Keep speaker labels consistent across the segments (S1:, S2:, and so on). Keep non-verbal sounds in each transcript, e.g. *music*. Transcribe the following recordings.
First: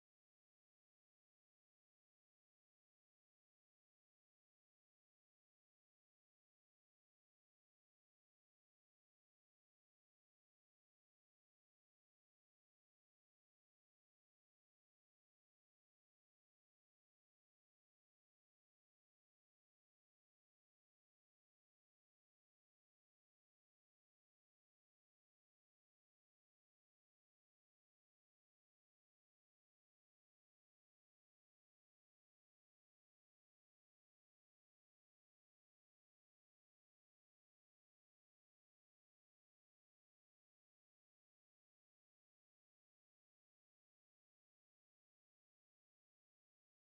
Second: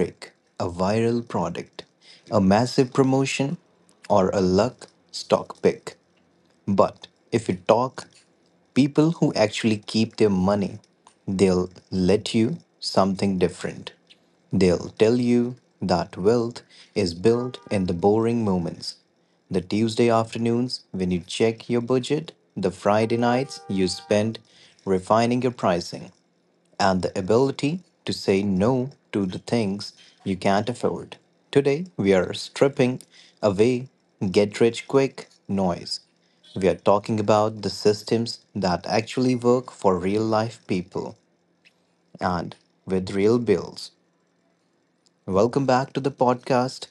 S1: break, a viral product, a massive promotion, or a luck stock pick. But if you talk people who actually keep their money, they'll let you something different. They'll tell you that wealth is built in the boring moments. The Tuesday afternoons when you check your budget, the Friday nights you spend refining your pricing, and the ability to say no to the things you can't afford. Today, we are stripping away get rich quick noise. We are talking about the systems that actually work for real life people and with real bills. Welcome back to the podcast,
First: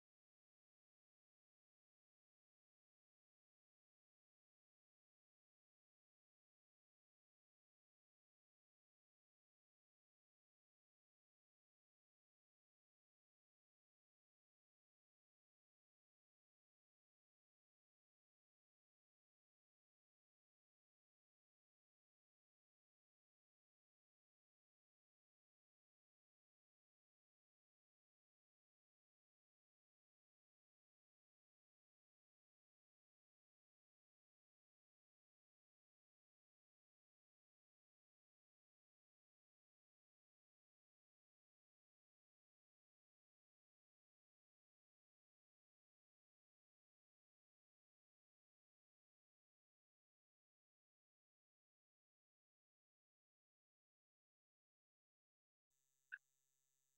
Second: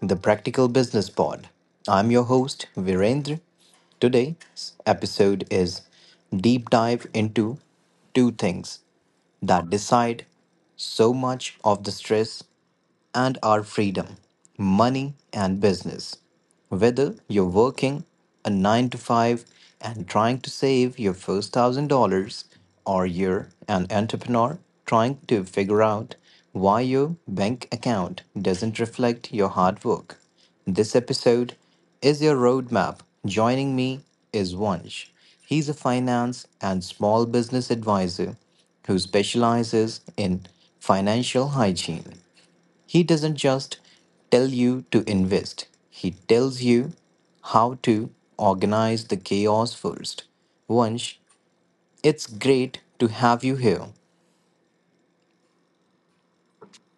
S1: The Practical Business Pod. I'm your host, Virendra. Today's episode is deep dive into two things that decide so much of the stress and our freedom, money and business. Whether you're working a 9 to 5 and trying to save your first $1,000 or you're an entrepreneur trying to figure out why your bank account doesn't reflect your hard work. This episode is your roadmap. Joining me is Vansh. He's a finance and small business advisor who specializes in financial hygiene. He doesn't just tell you to invest, he tells you how to organize the chaos first. Vansh, it's great to have you here.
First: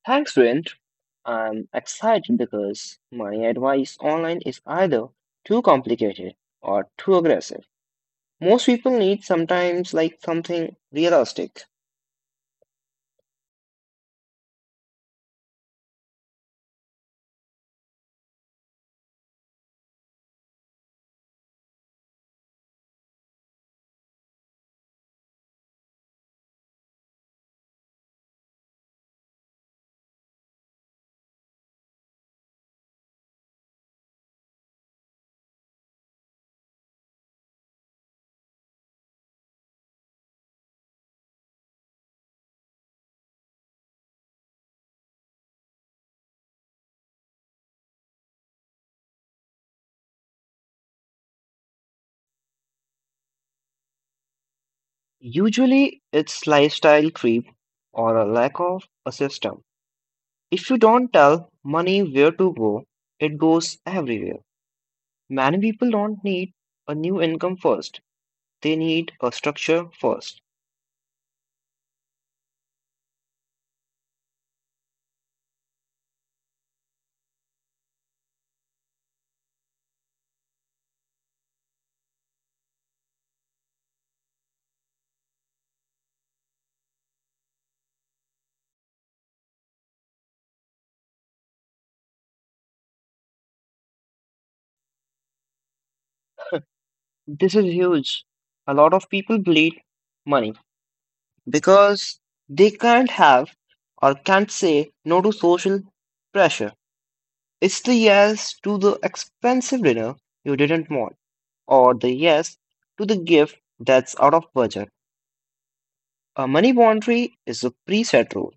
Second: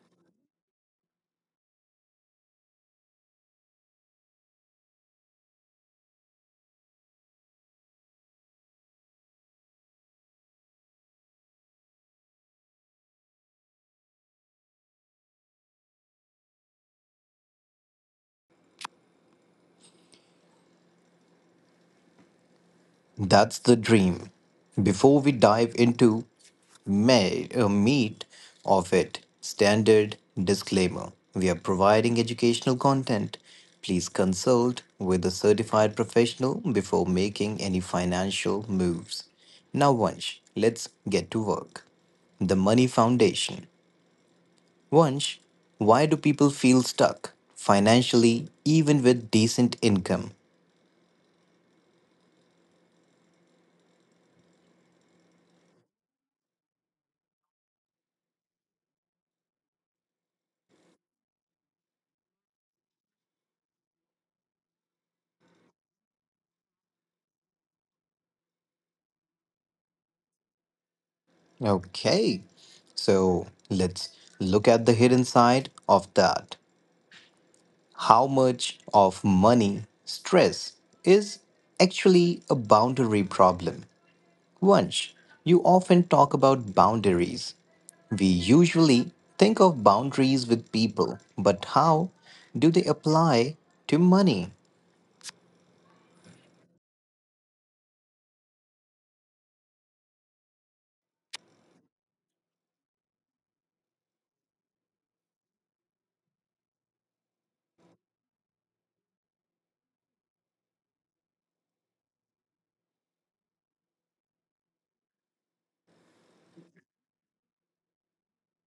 S2: Thanks, Vint. I'm excited because my advice online is either too complicated or too aggressive. Most people need sometimes like something realistic.
S1: That's the dream. Before we dive into meat of it, standard disclaimer we are providing educational content. Please consult with a certified professional before making any financial moves. Now, Vansh, let's get to work. The Money Foundation. Vansh, why do people feel stuck financially even with decent income?
S2: Usually it's lifestyle creep or a lack of a system. If you don't tell money where to go, it goes everywhere. Many people don't need a new income first. They need a structure first.
S1: Okay, so let's look at the hidden side of that. How much of money stress is actually a boundary problem? Vansh, you often talk about boundaries. We usually think of boundaries with people, but how do they apply to money?
S2: This is huge. A lot of people bleed money because they can't have or can't say no to social pressure. It's the yes to the expensive dinner you didn't want, or the yes to the gift that's out of budget. A money boundary is a preset rule.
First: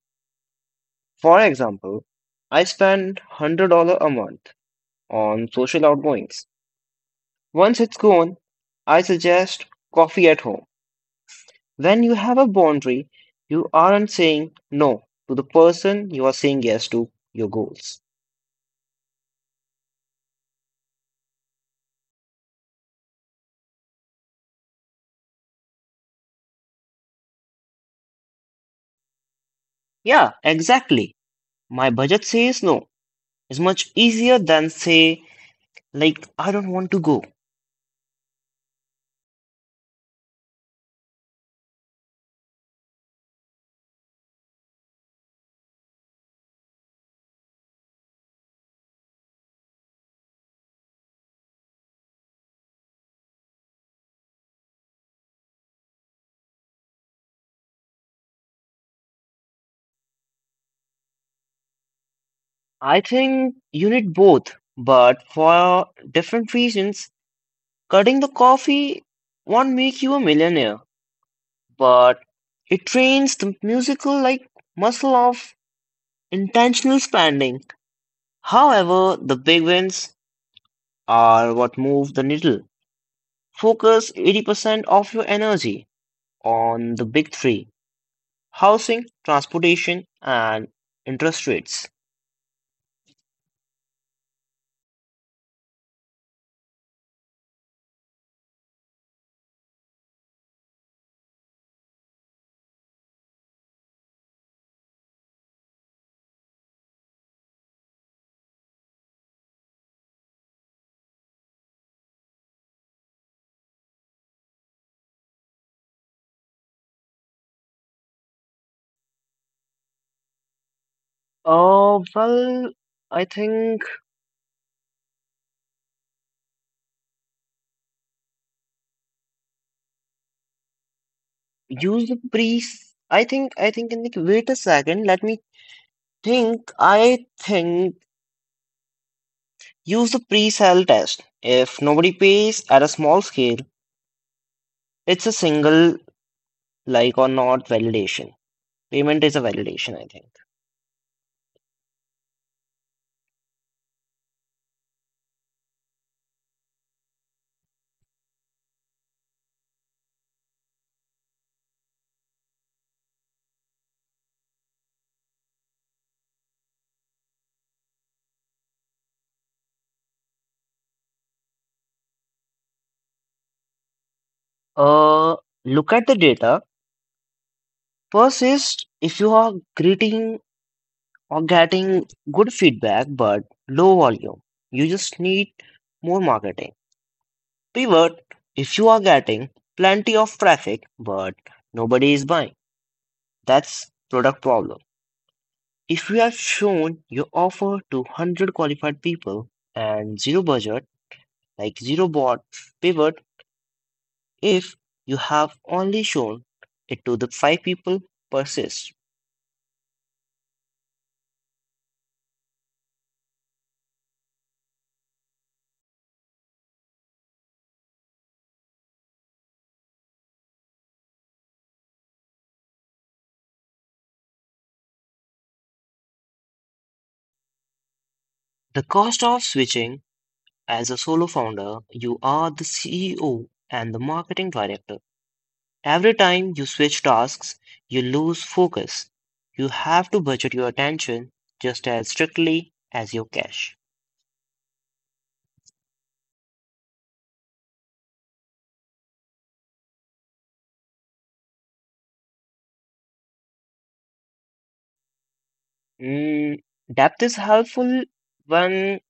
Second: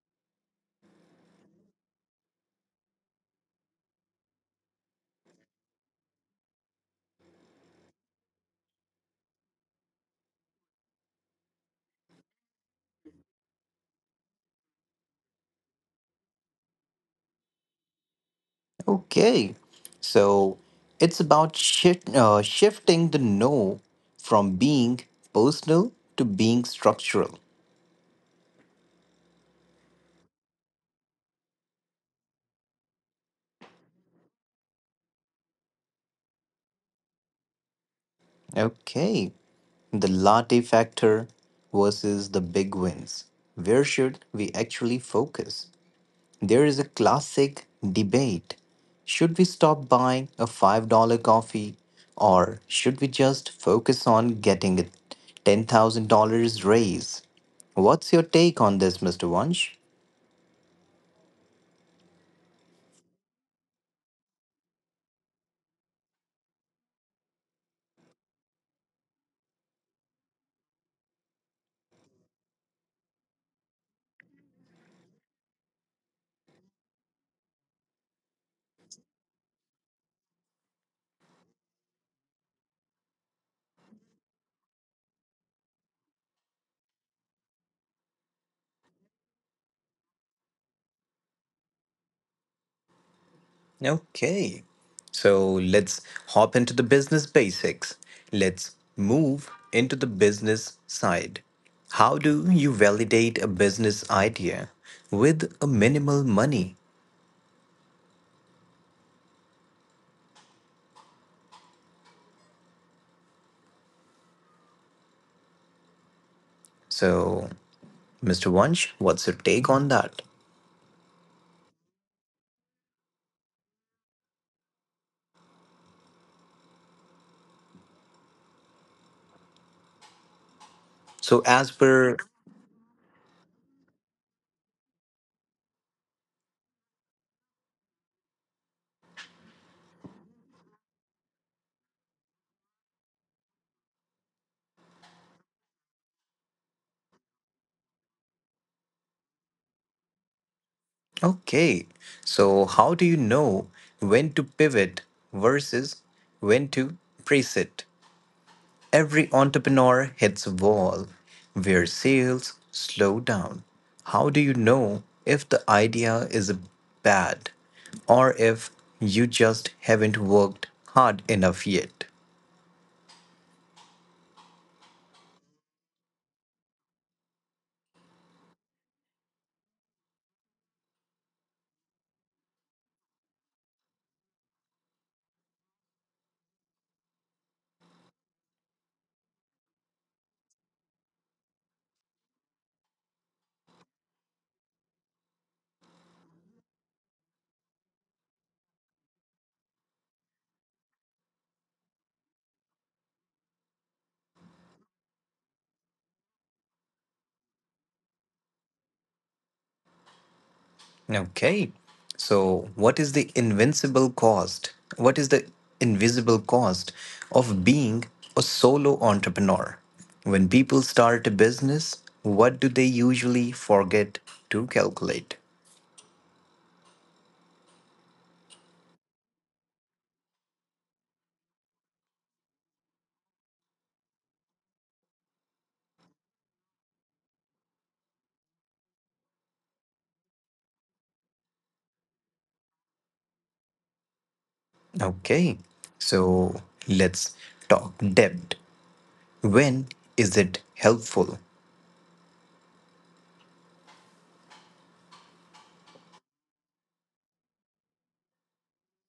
S2: For example, I spend $100 a month on social outgoings. Once it's gone, I suggest coffee at home. When you have a boundary, you aren't saying no to the person, you are saying yes to your goals.
S1: Okay, so it's about shifting the no from being personal to being structural.
S2: Yeah, exactly. My budget says no. It's much easier than say, like, I don't want to go.
S1: Okay, the latte factor versus the big wins. Where should we actually focus? There is a classic debate. Should we stop buying a $5 coffee or should we just focus on getting a $10,000 raise? What's your take on this, Mr. Wunsch?
S2: I think you need both, but for different reasons. Cutting the coffee won't make you a millionaire, but it trains the musical like muscle of intentional spending. However, the big wins are what move the needle. Focus 80% of your energy on the big three: housing, transportation, and interest rates.
S1: Okay, so let's hop into the business basics. Let's move into the business side. How do you validate a business idea with a minimal money? So, Mr. Wunsch, what's your take on that?
S2: Well, I think
S1: So, as per,
S2: use the pre. I think, in the, wait a second, let me think. I think use the pre-sale test. If nobody pays at a small scale, it's a single like or not validation. Payment is a validation, I think.
S1: okay, so how do you know when to pivot versus when to preset? Every entrepreneur hits a wall where sales slow down. How do you know if the idea is bad or if you just haven't worked hard enough yet?
S2: Uh, look at the data. Persist if you are greeting or getting good feedback but low volume. You just need more marketing. Pivot if you are getting plenty of traffic but nobody is buying. That's product problem. If you have shown your offer to 100 qualified people and zero budget, like zero bot pivot, if you have only shown it to the five people, persist.
S1: Okay, so what is the invincible cost? What is the invisible cost of being a solo entrepreneur? When people start a business, what do they usually forget to calculate?
S2: The cost of switching as a solo founder, you are the CEO and the marketing director. Every time you switch tasks, you lose focus. You have to budget your attention just as strictly as your cash.
S1: Okay, so let's talk debt. When is it helpful?
S2: Mm, depth is helpful when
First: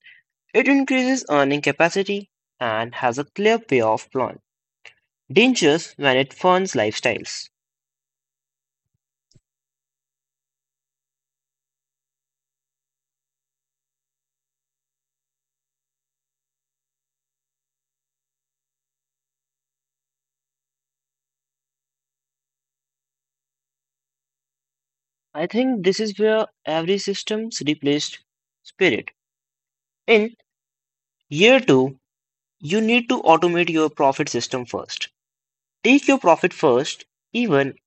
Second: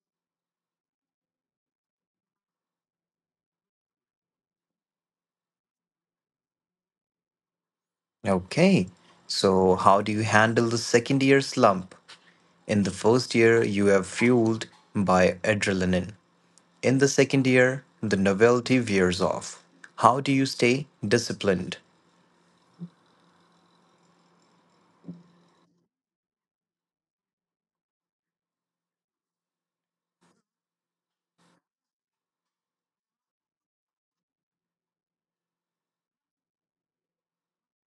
S2: it increases earning capacity and has a clear payoff plan. Dangers when it funds lifestyles.
S1: Okay, so how do you handle the second year slump? In the first year, you are fueled by adrenaline. In the second year, the novelty wears off. How do you stay disciplined?
S2: I think this is where every system's replaced spirit. In year two, you need to automate your profit system first. Take your profit first, even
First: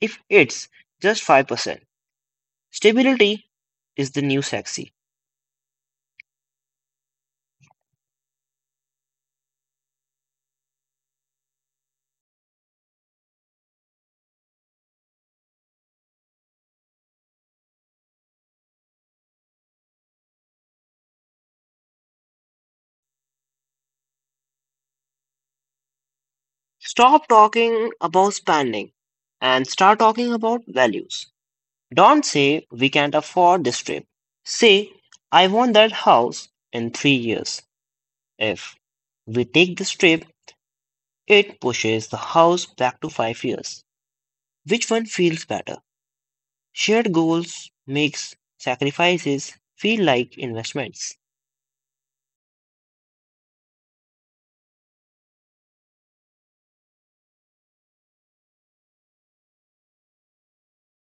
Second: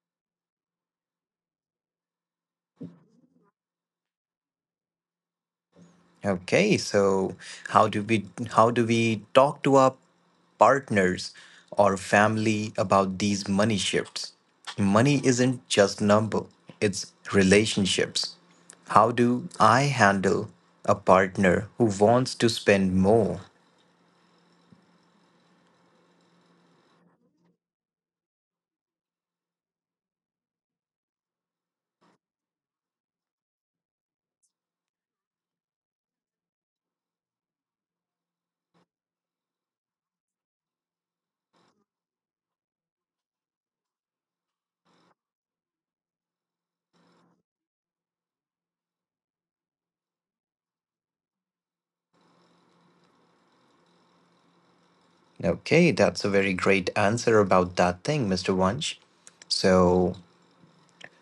S2: if it's just 5%. Stability is the new sexy.
S1: Okay, so how do we how do we talk to our partners or family about these money shifts? Money isn't just number, it's relationships. How do I handle a partner who wants to spend more?
S2: Stop talking about spending and start talking about values. Don't say we can't afford this trip. Say I want that house in 3 years. If we take this trip, it pushes the house back to 5 years. Which one feels better? Shared goals makes sacrifices feel like investments.
S1: Okay, that's a very great answer about that thing, Mr. Wunsch. So,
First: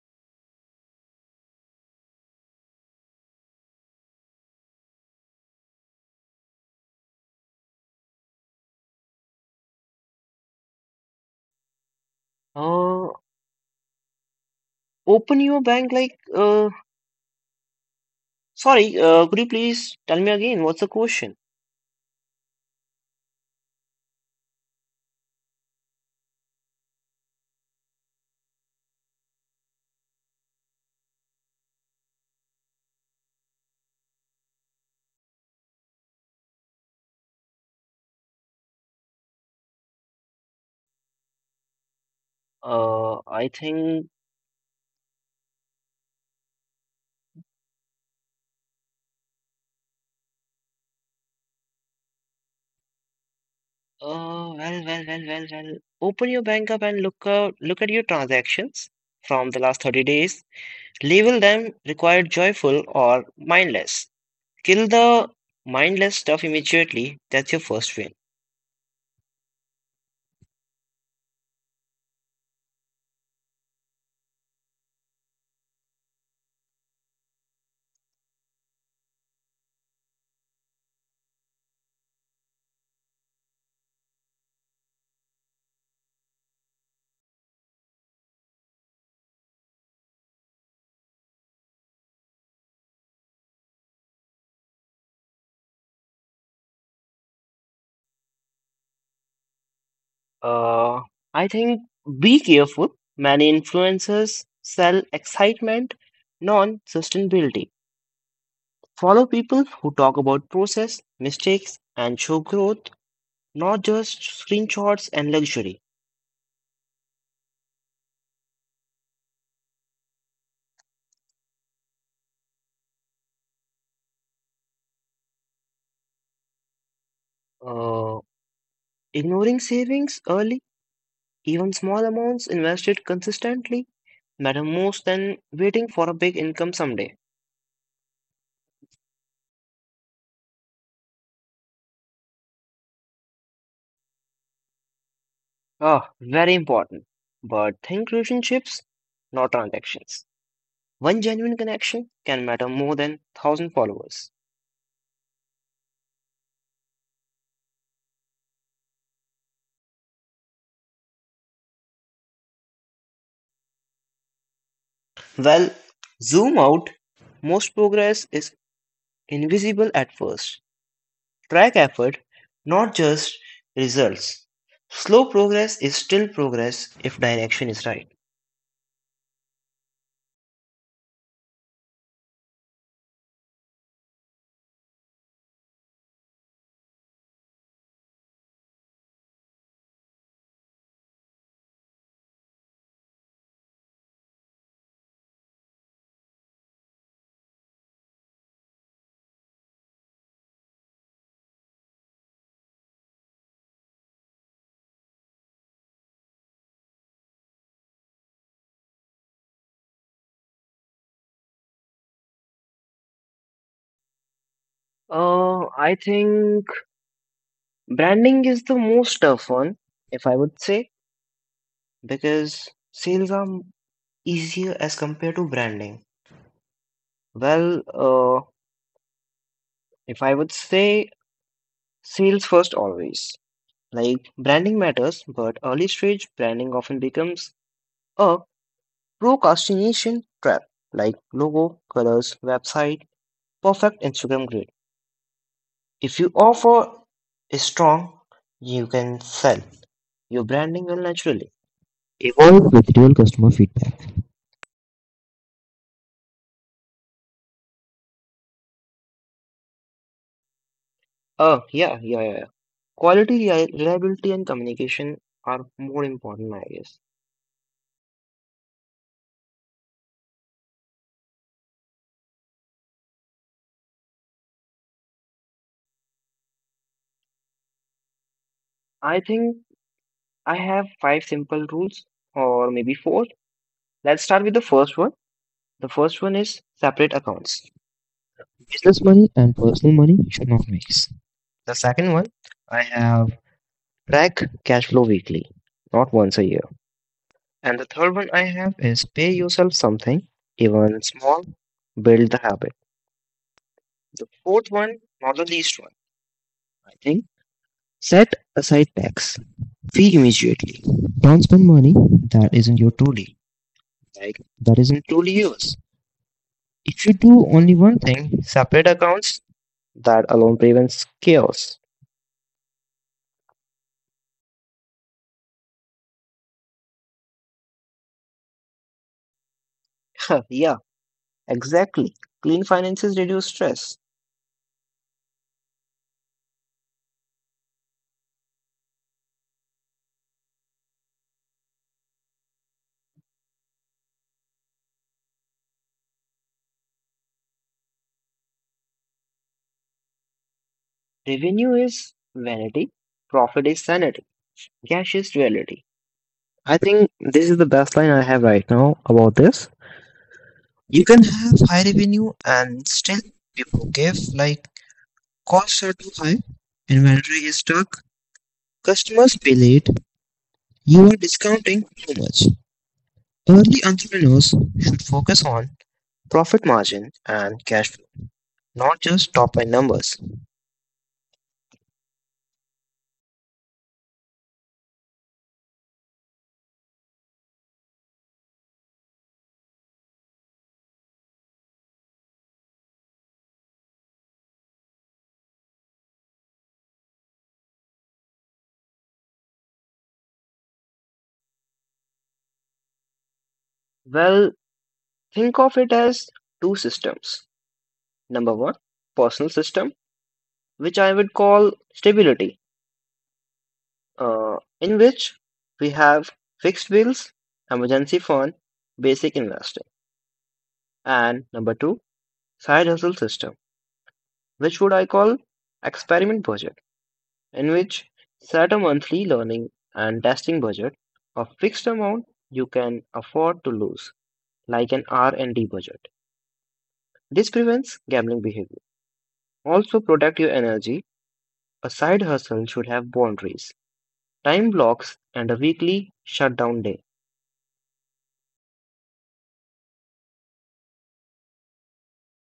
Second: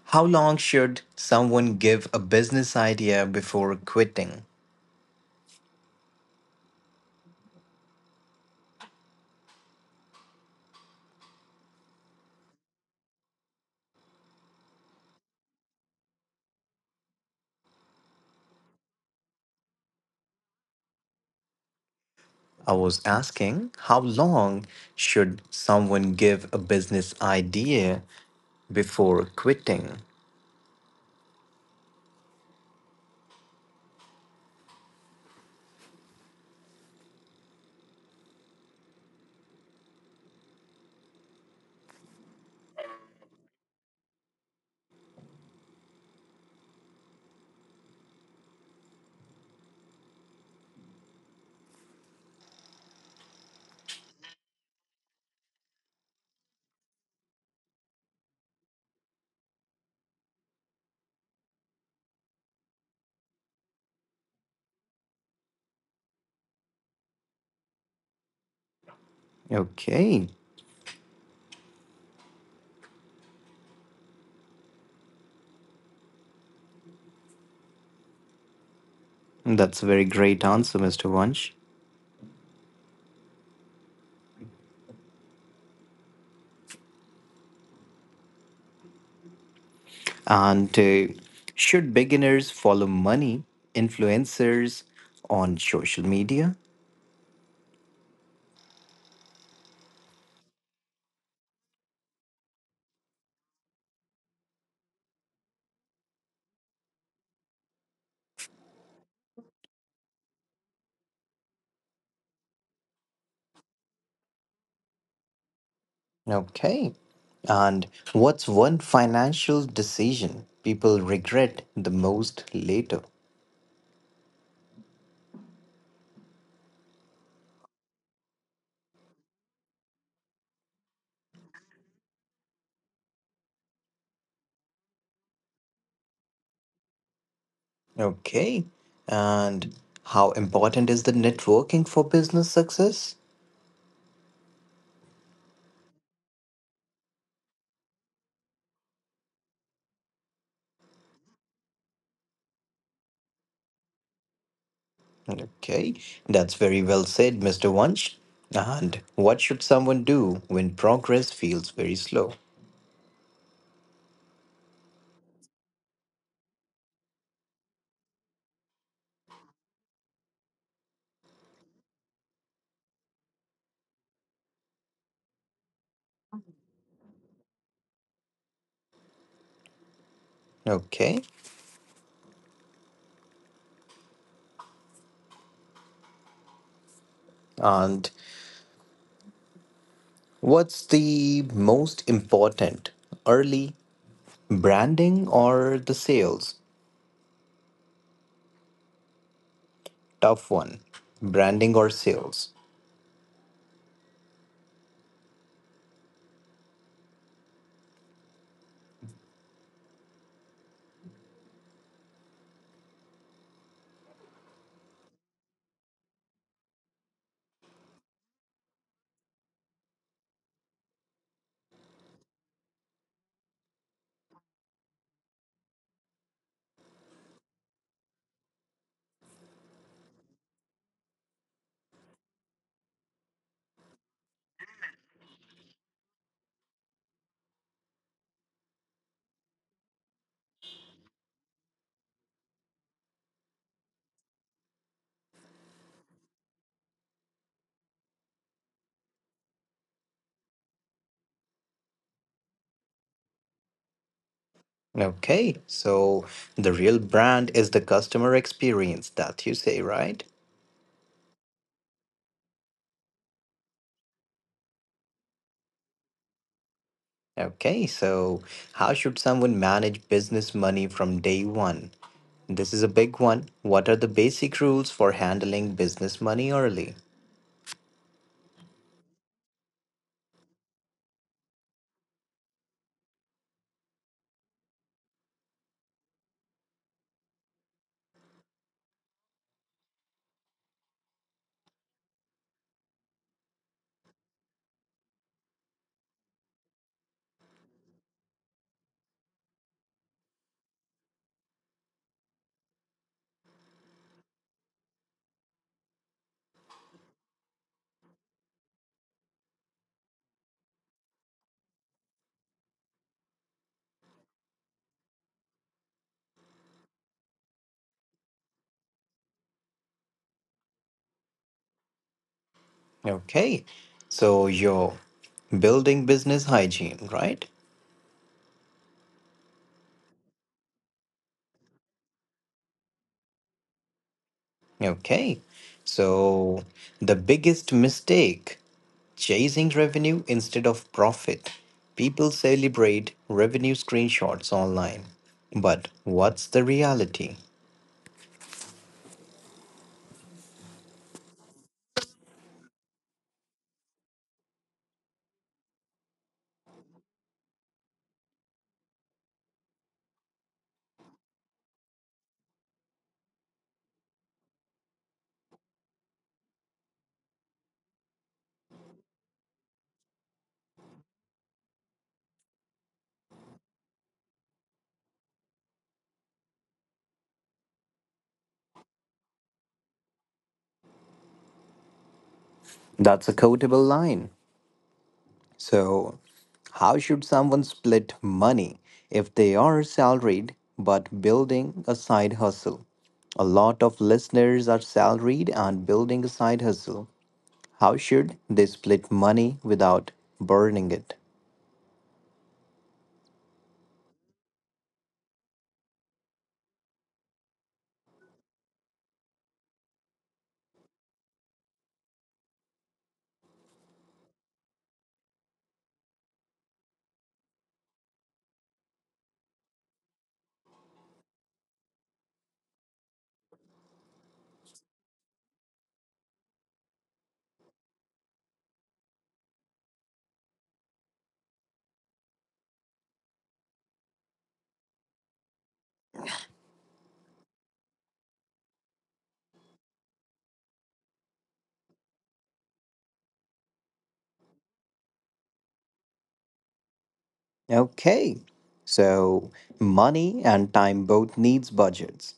S1: how long should someone give a business idea before quitting?
S2: Uh, open your bank like sorry, could you please tell me again what's the question?
S1: I was asking how long should someone give a business idea before quitting?
S2: I think Oh, well. Open your bank up and look at your transactions from the last 30 days. Label them required, joyful, or mindless. Kill the mindless stuff immediately. That's your first win.
S1: Okay, that's a very great answer, Mr. Vansh. And Should beginners follow money influencers on social media?
S2: Uh, I think be careful. Many influencers sell excitement, non-sustainability. Follow people who talk about process, mistakes, and show growth, not just screenshots and luxury.
S1: Okay. And what's one financial decision people regret the most later?
S2: Uh, Ignoring savings early, even small amounts invested consistently, matter more than waiting for a big income someday.
S1: Okay. And how important is the networking for business success?
S2: Ah, very important. But think relationships, not transactions. One genuine connection can matter more than thousand followers.
S1: Okay. That's very well said, Mr. Wunsch. And what should someone do when progress feels very slow?
S2: Well, zoom out. Most progress is invisible at first. Track effort, not just results. Slow progress is still progress if direction is right.
S1: Okay. And what's the most important? Early branding or the sales? Tough one. Branding or sales?
S2: I think branding is the most tough one, if I would say, because sales are easier as compared to branding. Well, if I would say, sales first always. Like branding matters, but early stage branding often becomes a procrastination trap, like logo, colors, website, perfect Instagram grid. If you offer is strong, you can sell. Your branding will naturally evolve with real customer feedback.
S1: Okay, so the real brand is the customer experience that you say, right?
S2: Yeah, yeah, yeah, yeah. Quality, reliability, and communication are more important, I guess.
S1: Okay, so how should someone manage business money from day one? This is a big one. What are the basic rules for handling business money early?
S2: I think I have five simple rules, or maybe four. Let's start with the first one. The first one is separate accounts. Business money and personal money should not mix. The second one, I have track cash flow weekly, not once a year. And the third one I have is pay yourself something, even small, build the habit. The fourth one, not the least one, I think, set aside tax fee immediately. Don't spend money that isn't your truly, like that isn't truly yours. If you do only one thing, separate accounts, that alone prevents chaos.
S1: Okay, so you're building business hygiene, right?
S2: *laughs* Yeah, exactly. Clean finances reduce stress.
S1: Okay, so the biggest mistake chasing revenue instead of profit. People celebrate revenue screenshots online. But what's the reality?
S2: Revenue is vanity, profit is sanity, cash is reality. I think this is the best line I have right now about this. You can have high revenue and still be broke if like costs are too high, inventory is stuck, customers pay late. You are discounting too much. Early entrepreneurs should focus on profit margin and cash flow, not just top line numbers.
S1: That's a quotable line. So, how should someone split money if they are salaried but building a side hustle? A lot of listeners are salaried and building a side hustle. How should they split money without burning it?
S2: Well, think of it as two systems. Number one, personal system, which I would call stability, in which we have fixed bills, emergency fund, basic investing. And number two, side hustle system, which would I call experiment budget, in which set a monthly learning and testing budget, a fixed amount you can afford to lose, like an R&D budget. This prevents gambling behavior. Also protect your energy. A side hustle should have boundaries, time blocks, and a weekly shutdown day.
S1: Okay. So, money and time both needs budgets.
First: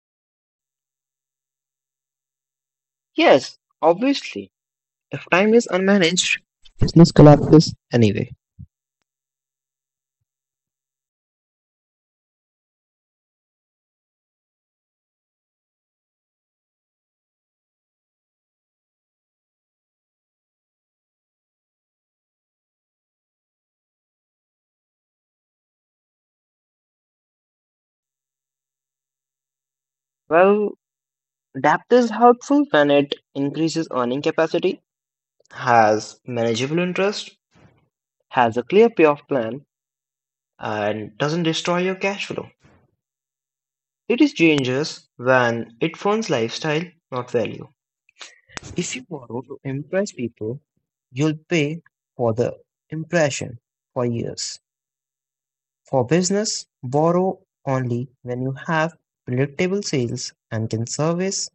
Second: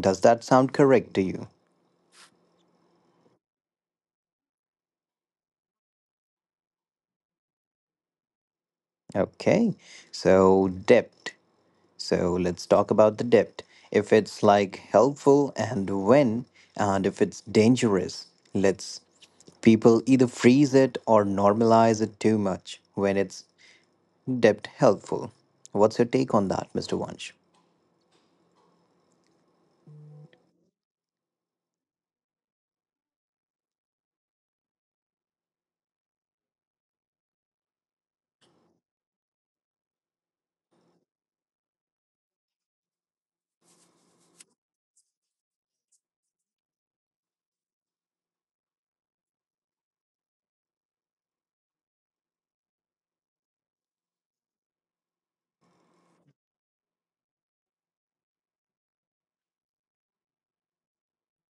S1: Does that sound correct to you?
S2: Yes, obviously, if time is unmanaged, business collapses anyway.
S1: Okay. So, debt. So let's talk about the depth. If it's like helpful and when, and if it's dangerous, let's people either freeze it or normalize it too much when it's depth helpful. What's your take on that, Mr. Wunsch?
S2: Well, depth is helpful when it increases earning capacity, has manageable interest, has a clear payoff plan, and doesn't destroy your cash flow. It is dangerous when it funds lifestyle, not value. If you borrow to impress people, you'll pay for the impression for years. For business, borrow only when you have predictable sales and can service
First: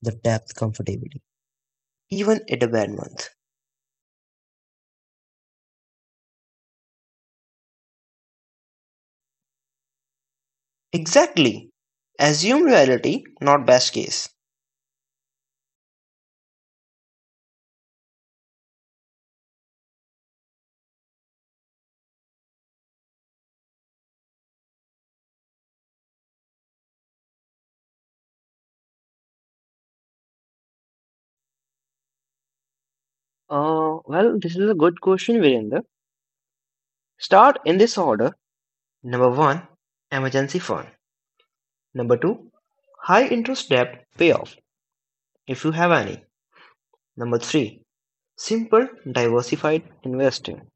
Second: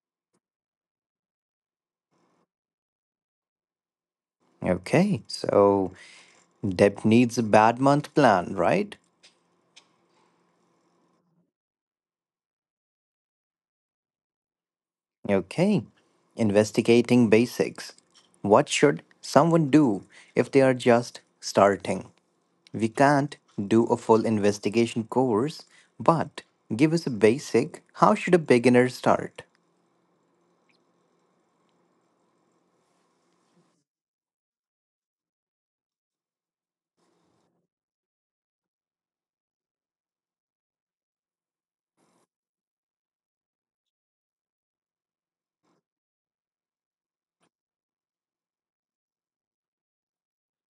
S2: the debt comfortably, even at a bad month.
S1: Okay, so depth needs a bad month plan, right?
S2: Exactly. Assume reality, not best case.
S1: Okay, investigating basics. What should someone do if they are just starting? We can't do a full investigation course, but give us a basic how should a beginner start?
S2: Well, this is a good question, Virender. Start in this order. Number 1: emergency fund. Number 2: high interest debt payoff if you have any. Number 3: simple diversified investing.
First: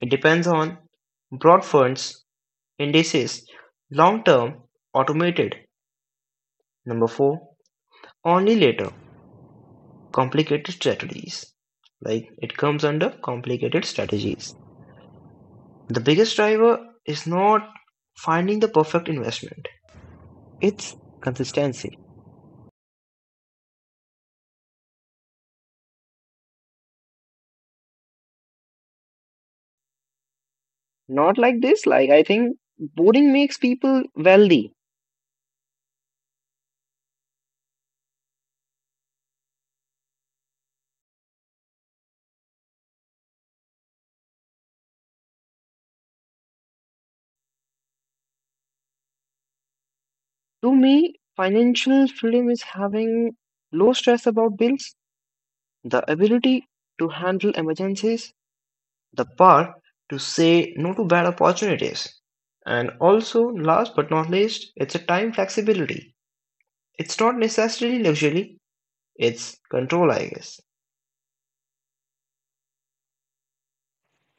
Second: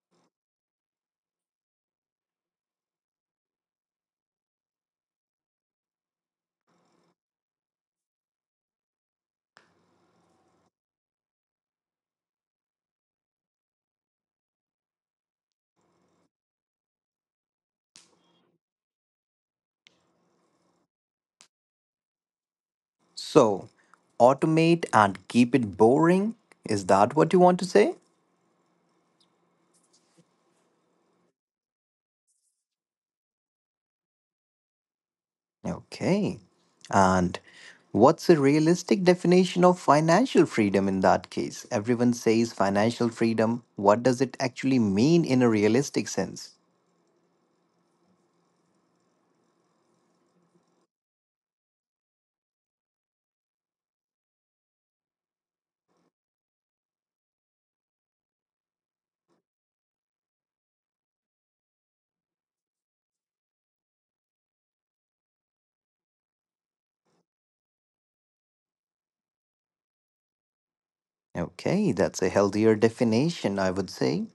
S2: It depends on broad funds, indices, long term, automated. Number 4: only later complicated strategies. Like it comes under complicated strategies. The biggest driver is not finding the perfect investment. It's consistency.
S1: So, automate and keep it boring. Is that what you want to say?
S2: Not like this. Like, I think boring makes people wealthy.
S1: Okay. And what's a realistic definition of financial freedom in that case? Everyone says financial freedom. What does it actually mean in a realistic sense?
S2: To me, financial freedom is having low stress about bills, the ability to handle emergencies, the power to say no to bad opportunities. And also, last but not least, it's a time flexibility. It's not necessarily luxury, it's control, I guess.
S1: Okay, that's a healthier definition, I would say.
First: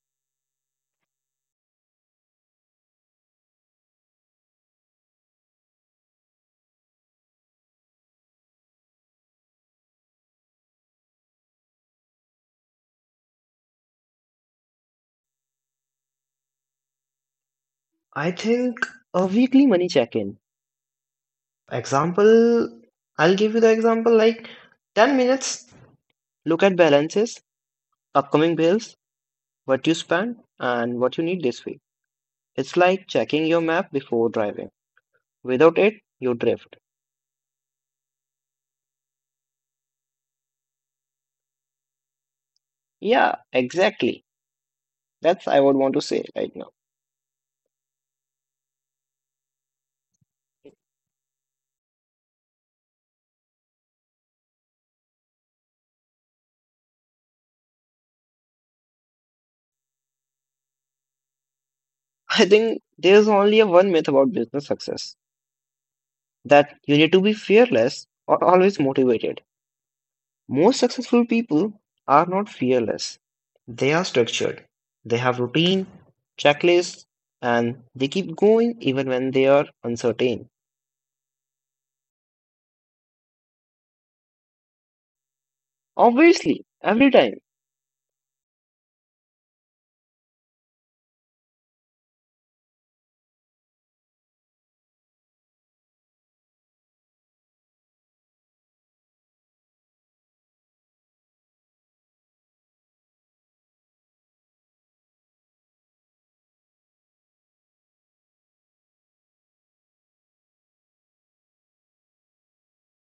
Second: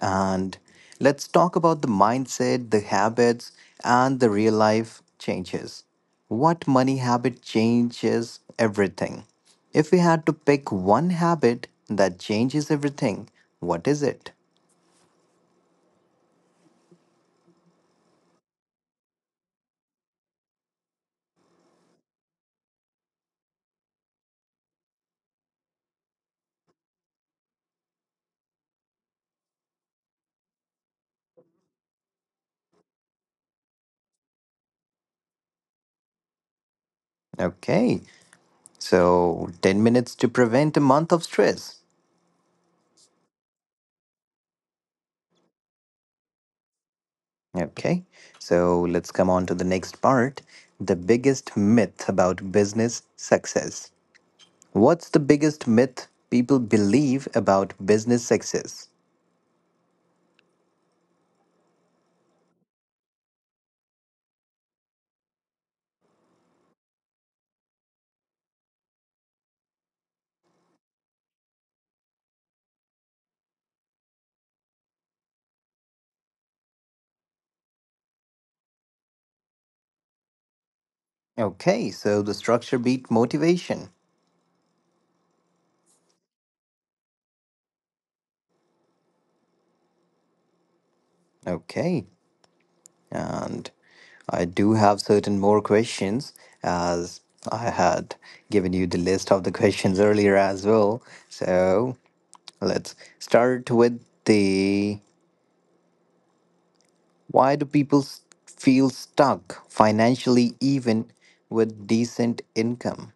S1: And let's talk about the mindset, the habits, and the real life changes. What money habit changes everything? If we had to pick one habit that changes everything, what is it?
S2: I think a weekly money check-in. Example, I'll give you the example like 10 minutes, look at balances, upcoming bills, what you spent, and what you need this week. It's like checking your map before driving. Without it, you drift.
S1: Okay, so 10 minutes to prevent a month of stress.
S2: Yeah, exactly. That's I would want to say right now.
S1: Okay, so let's come on to the next part the biggest myth about business success. What's the biggest myth people believe about business success?
S2: *laughs* I think there's only a one myth about business success, that you need to be fearless or always motivated. Most successful people are not fearless. They are structured. They have routine, checklists, and they keep going even when they are uncertain.
S1: Okay, so the structure beat motivation.
S2: Obviously, every time.
S1: Okay, and I do have certain more questions as I had given you the list of the *laughs* questions earlier as well. So let's start with the why do people feel stuck financially even with decent income?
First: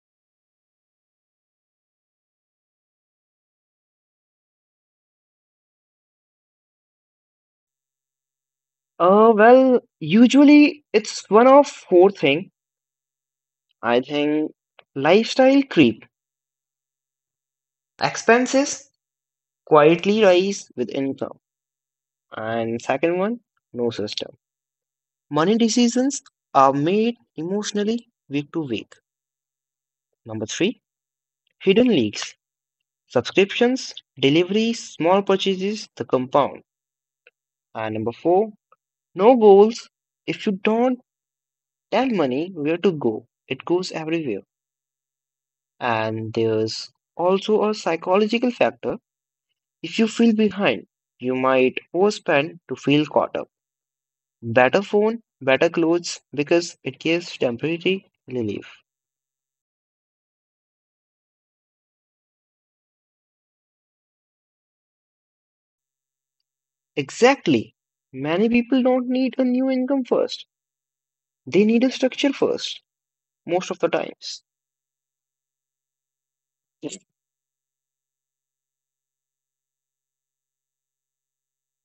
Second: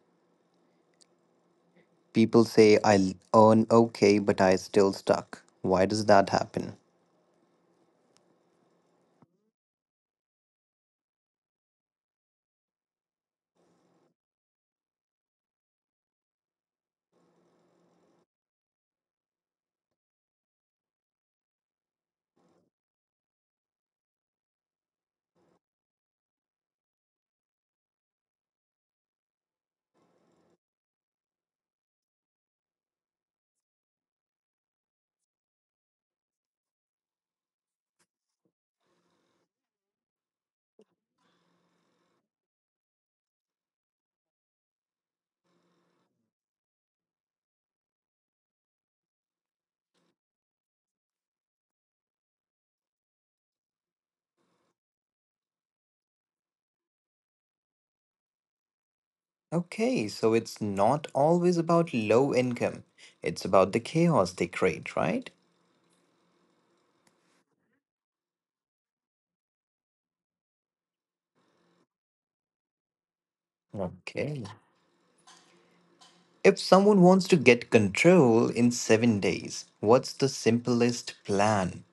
S1: People say I earn okay, but I still stuck. Why does that happen?
S2: Well, usually it's one of four things. I think lifestyle creep. Expenses quietly rise with income. And second one, no system. Money decisions are made emotionally week to week. Number three, hidden leaks. Subscriptions, deliveries, small purchases, the compound. And number four, no goals. If you don't tell money where to go, it goes everywhere. And there's also a psychological factor. If you feel behind, you might overspend to feel caught up. Better phone, better clothes because it gives temporary relief.
S1: Okay, so it's not always about low income. It's about the chaos they create, right?
S2: Exactly. Many people don't need a new income first. They need a structure first, most of the
S1: Okay.
S2: times.
S1: If someone wants to get control in 7 days, what's the simplest plan?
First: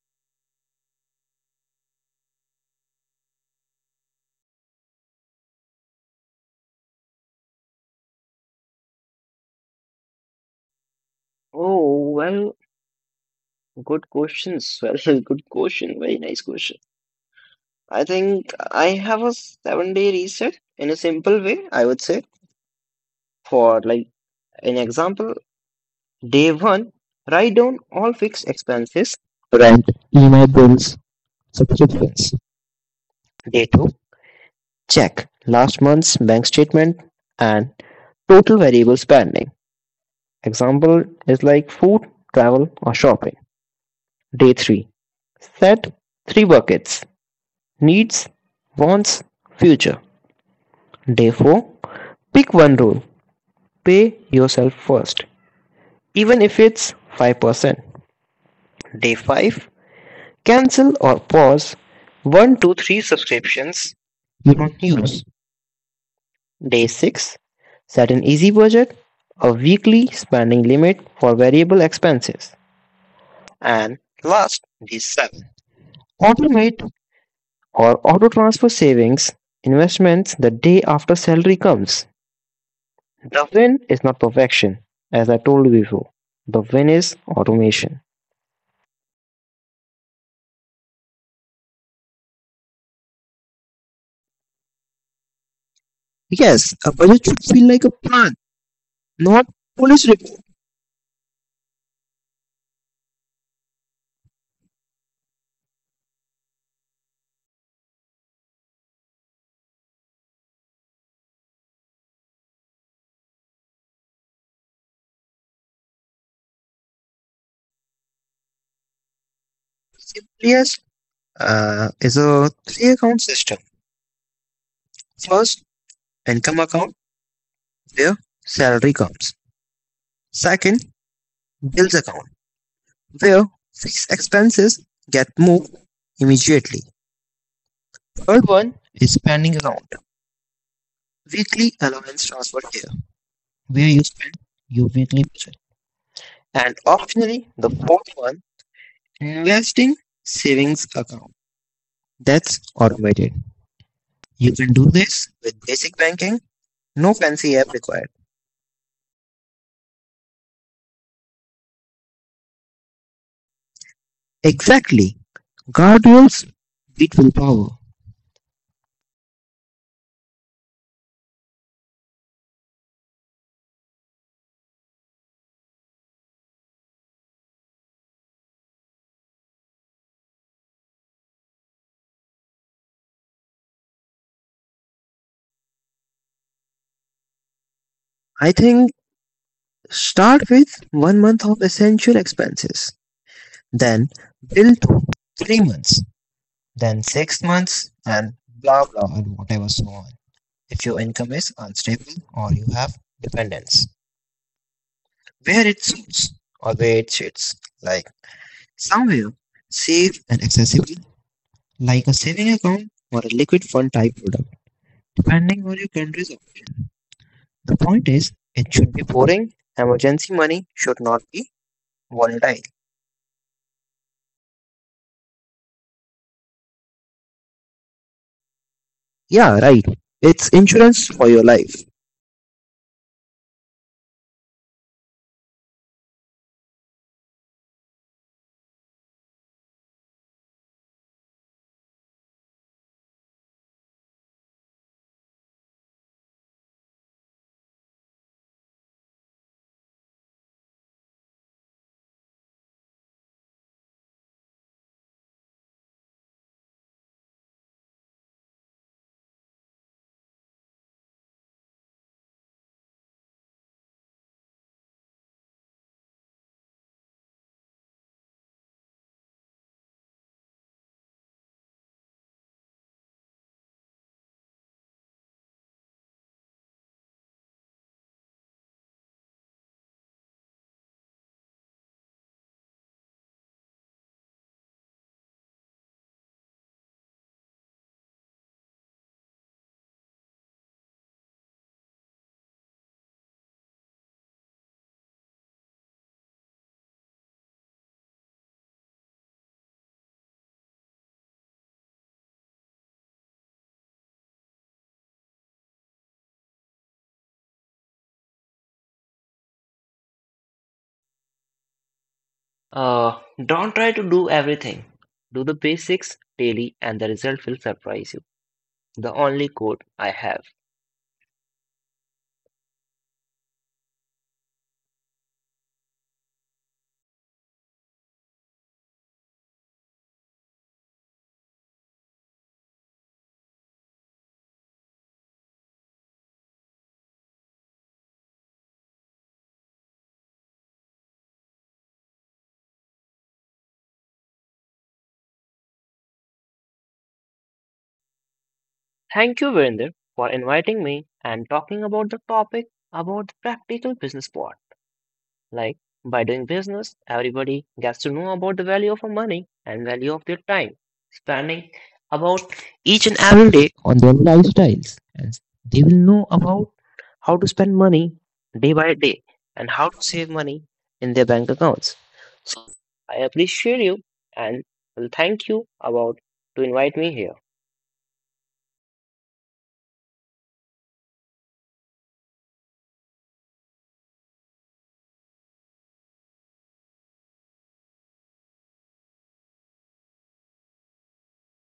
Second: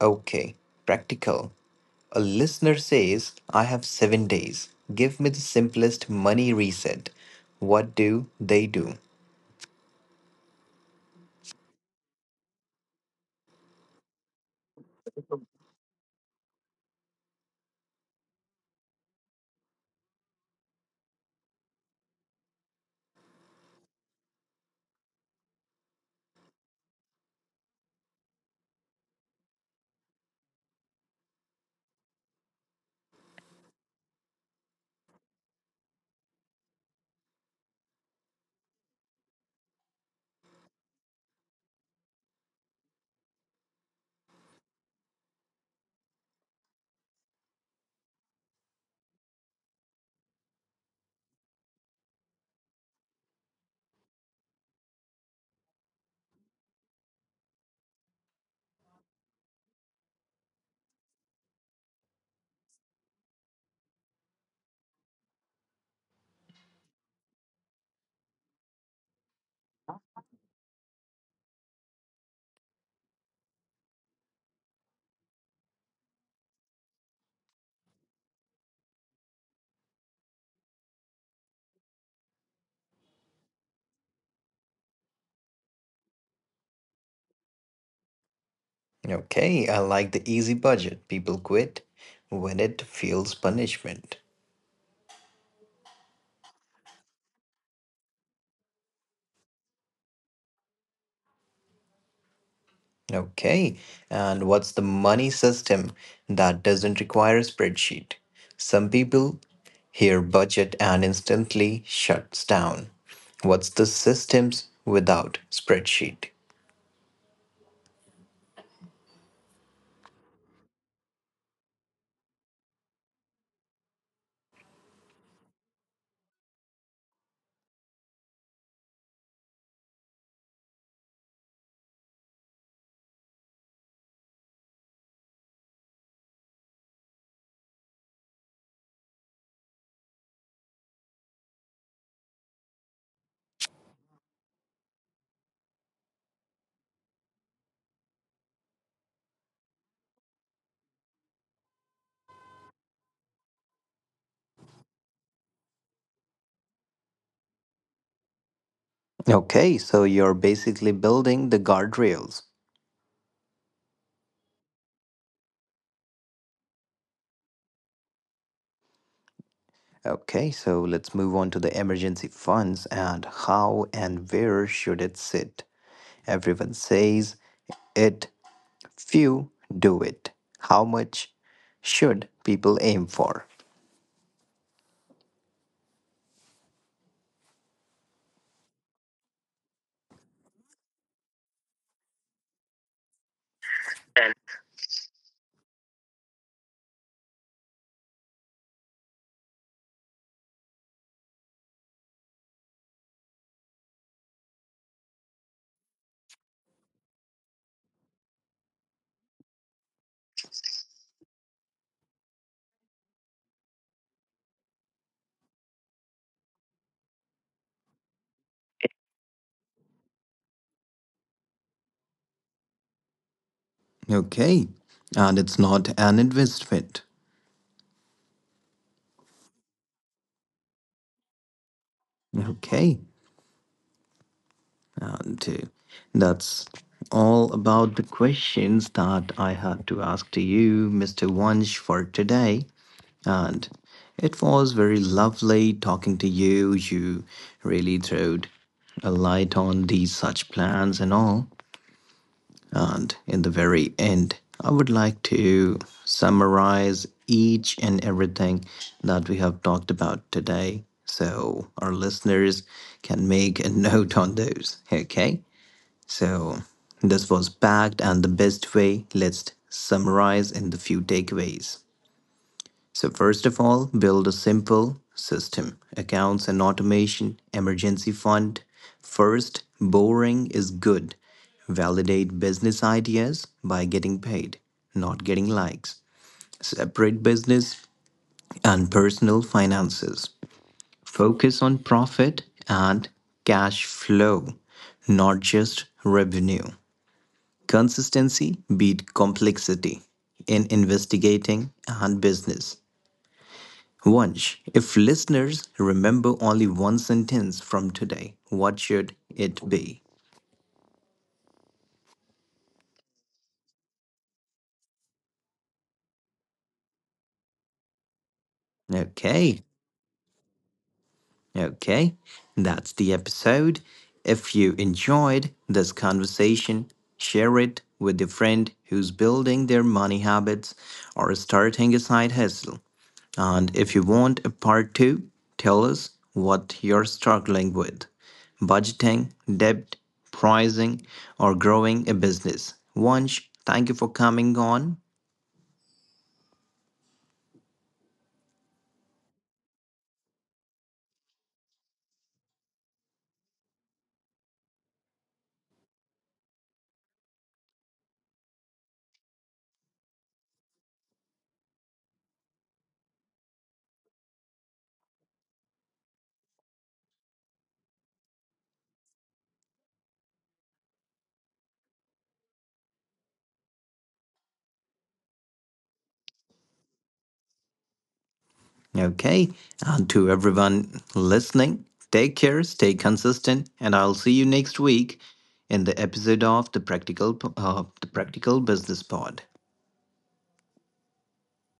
S1: Okay, practical. A listener says, I have 7 days. Give me the simplest money reset. What do they do?
S2: Oh, well, good question, Swell. *laughs* Good question. Very nice question. I think I have a 7 day reset in a simple way, I would say. For like an example, day one, write down all fixed expenses, rent, email bills, subscriptions. Day two, check last month's bank statement and total variable spending. Example is like food, travel, or shopping. Day three, set three buckets: needs, wants, future. Day 4, pick one rule, pay yourself first, even if it's 5%. Day 5, cancel or pause 1 to 3 subscriptions you don't use. Day 6, set an easy budget, a weekly spending limit for variable expenses. And last, day 7, automate or auto transfer savings investments the day after salary comes. The win is not perfection, as I told you before. The win is automation.
S1: Okay, I like the easy budget. People quit when it feels punishment.
S2: Yes, a budget should feel like a plan, not police report.
S1: Okay. And what's the money system that doesn't require a spreadsheet? Some people hear budget and instantly shuts down. What's the systems without spreadsheet?
S2: Yes, is a three account system. First, income account where salary comes. Second, bills account where fixed expenses get moved immediately. Third one is spending account, weekly allowance transfer here where you spend your weekly budget. And optionally, the fourth one, investing savings account. That's automated. You can do this with basic banking, no fancy app required.
S1: Okay, so you're basically building the guardrails.
S2: Exactly. Guardrails beat willpower.
S1: Okay, so let's move on to the emergency funds and how and where should it sit? Everyone says it, few do it. How much should people aim for?
S2: I think start with 1 month of essential expenses, then build to 3 months, then 6 months, and blah blah and whatever so on. If your income is unstable or you have dependents, where it suits where it suits, like somewhere safe and accessible like a saving account or a liquid fund type product, depending on your country's option. The point is, it should be pouring. Emergency money should not be volatile.
S1: Okay. And it's not an investment.
S2: Yeah, right. It's insurance for your life.
S1: Okay. And That's all about the questions that I had to ask to you, Mr. Wunsch, for today. And it was very lovely talking to you. You really throwed a light on these such plans and all. And in the very end, I would like to summarize each and everything that we have talked about today so our listeners can make a *laughs* note on those. Okay? So this was packed and the best way. Let's summarize in the few takeaways. So, first of all, build a simple system accounts and automation, emergency fund. First, boring is good. Validate business ideas by getting paid, not getting likes. Separate business and personal finances. Focus on profit and cash flow, not just revenue. Consistency beat complexity in investigating and business. Vansh, if listeners remember only one sentence from today, what should it be?
S2: Uh, don't try to do everything. Do the basics daily and the result will surprise you. The only
S1: Okay.
S2: quote I have.
S1: Okay, that's the episode. If you enjoyed this conversation, share it with a friend who's building their money habits or starting a side hustle. And if you want a part two, tell us what you're struggling with budgeting, debt, pricing, or growing a business. Vansh, thank you for coming on.
S2: Thank you, Virender, for inviting me and talking about the topic about the practical business part. Like by doing business, everybody gets to know about the value of money and value of their time, spending about each and every day on their lifestyles. And they will know about how to spend money day by day and how to save money in their bank accounts. So I appreciate you and will thank you about to invite me here.
S1: Okay. And to everyone listening, take care, stay consistent, and I'll see you next week in the episode of the Practical Business Pod.